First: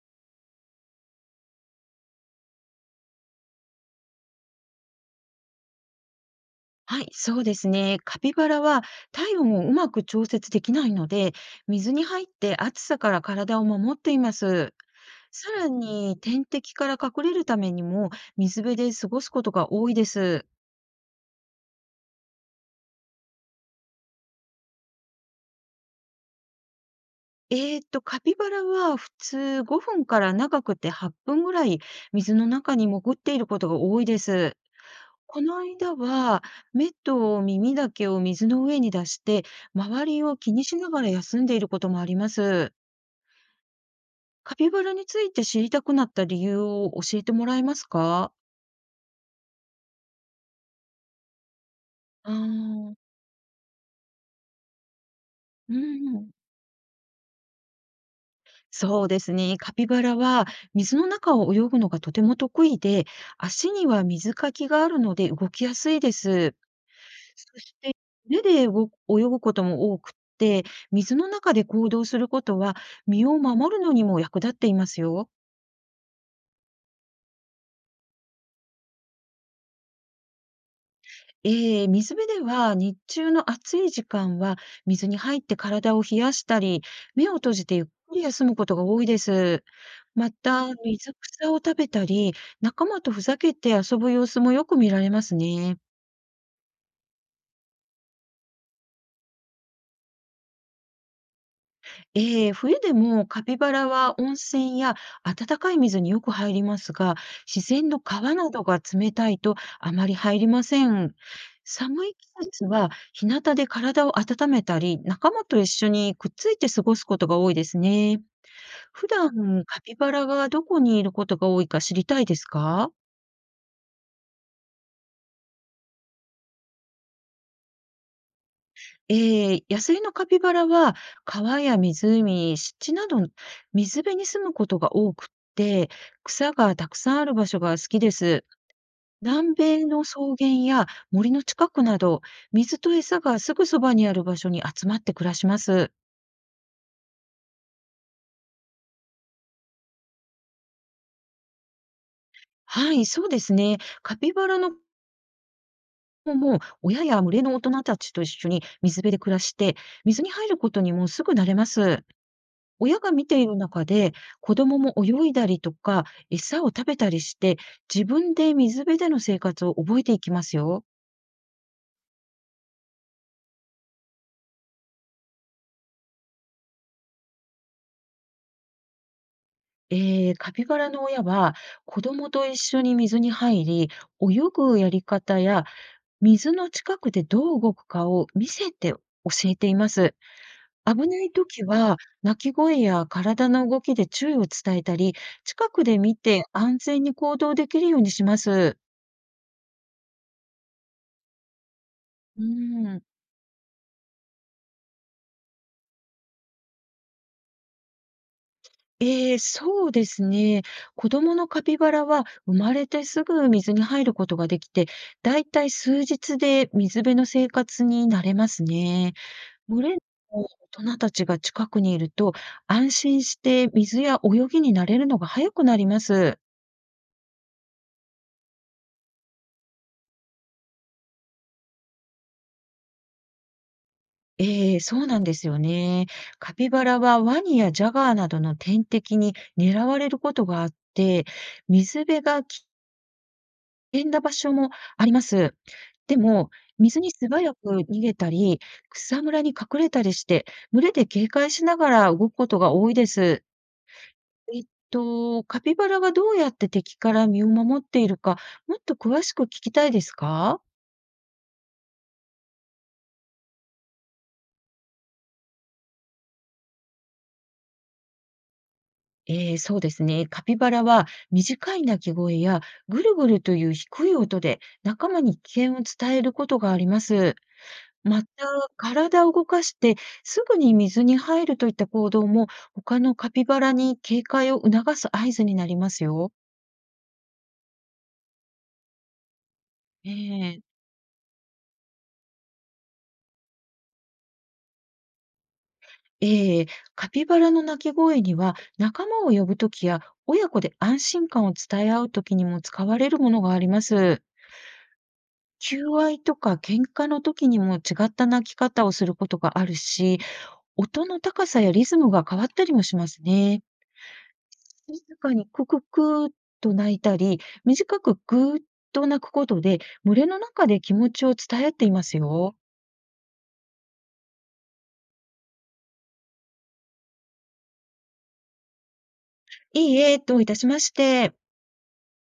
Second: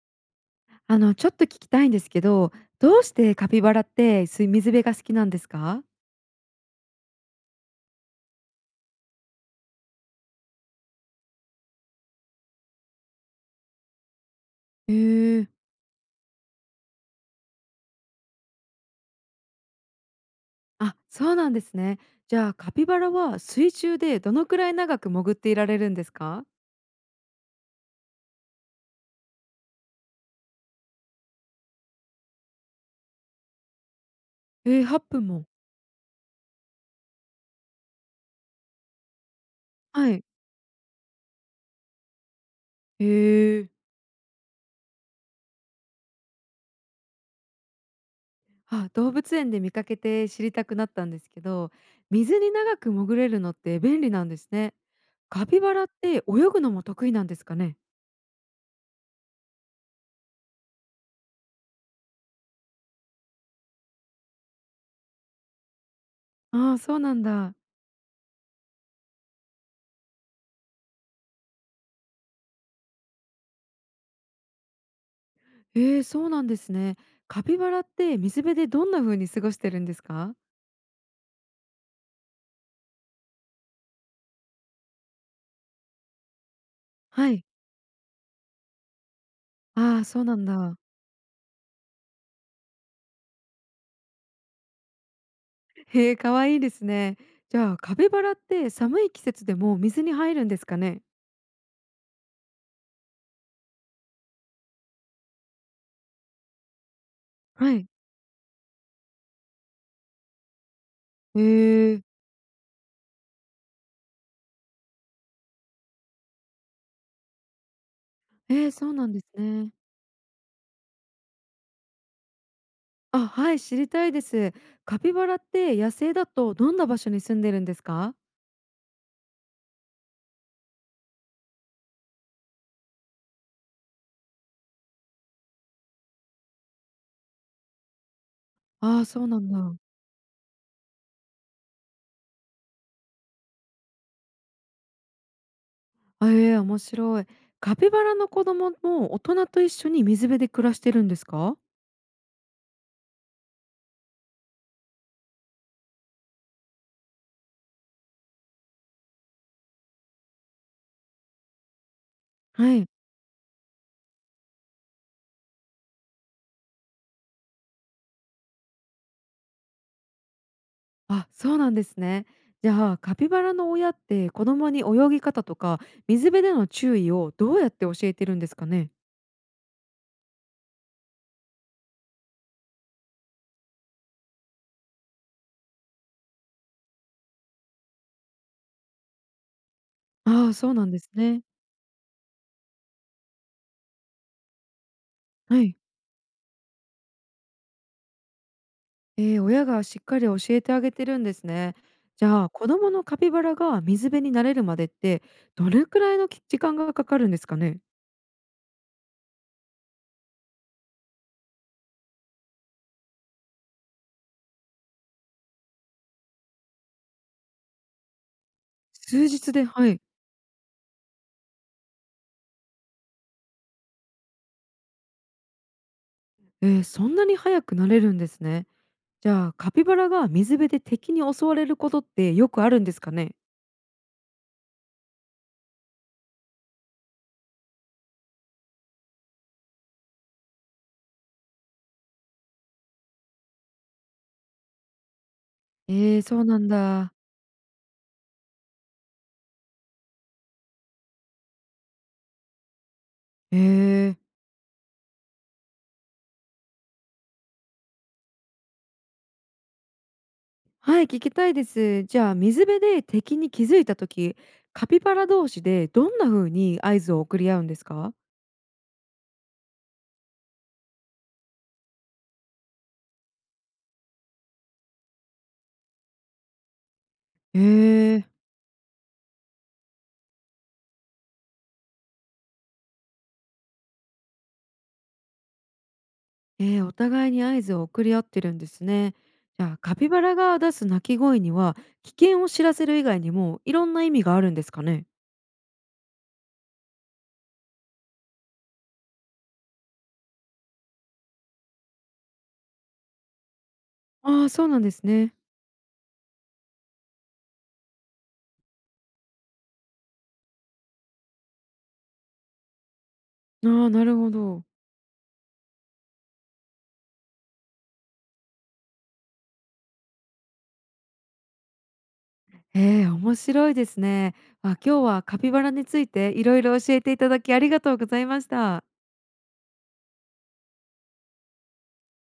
ちょっと聞きたいんですけど、どうしてカピバラって、水辺が好きなんですか？はい、そうですね。カピバラは体温をうまく調節できないので、水に入って暑さから体を守っています。へえ。さらに天敵から隠れるためにも水辺で過ごすことが多いです。あ、そうなんですね。じゃあ、カピバラは水中でどのくらい長く潜っていられるんですか？カピバラは普通5分から長くて8分ぐらい水の中に潜っていることが多いです。ええ、8分こも。の間は目と耳だけを水の上に出して、周はりい。を気にしながら休んでいることもあります。へえ。カピバラについて知りたくなった理由を教えてもらえますか？あ、動物園で見かけて知りたくなったんですけど、ああ水に長くー。潜れるのって便利なんですね。カピうバラってん。泳ぐのも得意なんですかね？そうですね。カピバラは水の中を泳ぐのがとても得意で、足には水かきがあるので動きやすいです。ああ、そうなんだ。そして、目で動く泳ぐことも多くって、水の中で行動することは身を守るのにも役立っていますよ。えー、そうなんですね。カピバラって水辺でどんな風に過ごしてるんですか？ええ、水辺では日中の暑い時間は水に入って体を冷やしたり、目はをい。閉じてゆっくり休むことが多いです。ああ、そうまなんた、だ。水草を食べたり、仲間とふざけて遊ぶ様子もよく見られますね。へえ、かわいいですね。じゃあ、カピバラって寒い季節でも水に入るんですかね？ええ、冬でもカピバラは温泉や温かい水によく入りますが、自はい。然の川などが冷たいとあまり入りません。へえ。寒い季節は日向で体を温めたり、仲間と一緒にくっついて過ごすことが多いですね。えーそうな普んです段ね。カピバラがどこにいることが多いか知りたいですか？あ、はい、知りたいです。カピバラって野生だとどんな場所に住んでるんですか？ええ、野生のカピバラは川や湖、湿地など水辺に住むことが多くって、草がたくさんある場所が好きです。ああー、そうなん南だ。米の草原や森の近くなど、水と餌がすぐそばにある場所に集まって暮らします。あ、ええ、面白い。カピバラの子供も大人と一緒に水辺で暮らしてるんですか？はい、そうですね。カピバラの子も親や群れの大人たちと一緒に水辺で暮らして、水に入ることにもすぐ慣れます。はい。親が見ている中で、子供も泳いだりとか、餌を食べたりして、自分で水辺での生活を覚えていきますよ。あ、そうなんですね。じゃあカピバラの親って子供に泳ぎ方とか水辺での注意をどうやって教えてるんですかね。カピバラの親は、子供と一緒に水に入り、泳ぐやり方や、水の近くでどう動くかを見せて教えています。ああ、そうなんで危すないね。時は、鳴き声や体の動きで注意を伝えたり、は近い。くで見て安全に行動できるようにします。えー、親がしっかり教えてあげてるんですね。じうゃあ子供ん。のカピバラが水辺に慣れるまでってどれくらいのき時間がかかるんですかね。ええ、そうですね。子供のカピバラは生まれてすぐ水に入ることができて、だいたい数日で水辺の生活に慣れますね。数日で、群はれのい。大人たちが近くにいると、安心して水や泳ぎに慣れるのが早くなります。えー、そんなに早くなれるんですね。じゃあカピバラが水辺で敵に襲われることってよくあるんですかね。ええ、そうなんですよね。カピバラはワニやジャガーなどの天敵に狙われることがあって、水辺が危険な場所もあります。えでー、そうも、なん水にだ。素早く逃げたり、草むらに隠れたりして、群れで警戒しながら動くことが多いです。えーえっカピバラがどうやって敵から身を守っているか、もっと詳しく聞きたいですか？はい、聞きたいです。じゃあ、水辺で敵に気づいた時、カピバラ同士でどんな風に合図を送り合うんですか？そうですね。カピバラは短い鳴き声やぐるぐるという低い音で仲間に危険を伝えることがあります。へまえ。た、体を動かしてすぐに水に入るといった行動も、他のカピバラに警戒を促す合図になりますよ。えーお互いに合図を送り合ってるんですね。じゃあ、カピえバラがえ。出す鳴き声には、危険を知らせる以外にも、いろんな意味があるんですかね？ええ、カピバラの鳴き声には、仲間を呼ぶ時や、親子で安心感を伝え合う時にも使われるものがあります。ああ、そうなんですね。求愛とか喧嘩の時にも違った鳴き方をすることがあるし、音の高さやリズムが変わったりもしますね。ああ、なるほど。静かにクククーっと鳴いたり、短くグーっと鳴くことで、群れの中で気持ちを伝え合っていますよ。ええ、面白いですね。あ、今日はカピバラについていろいろ教えていただきありがとうございました。いいえ、どういたしまして。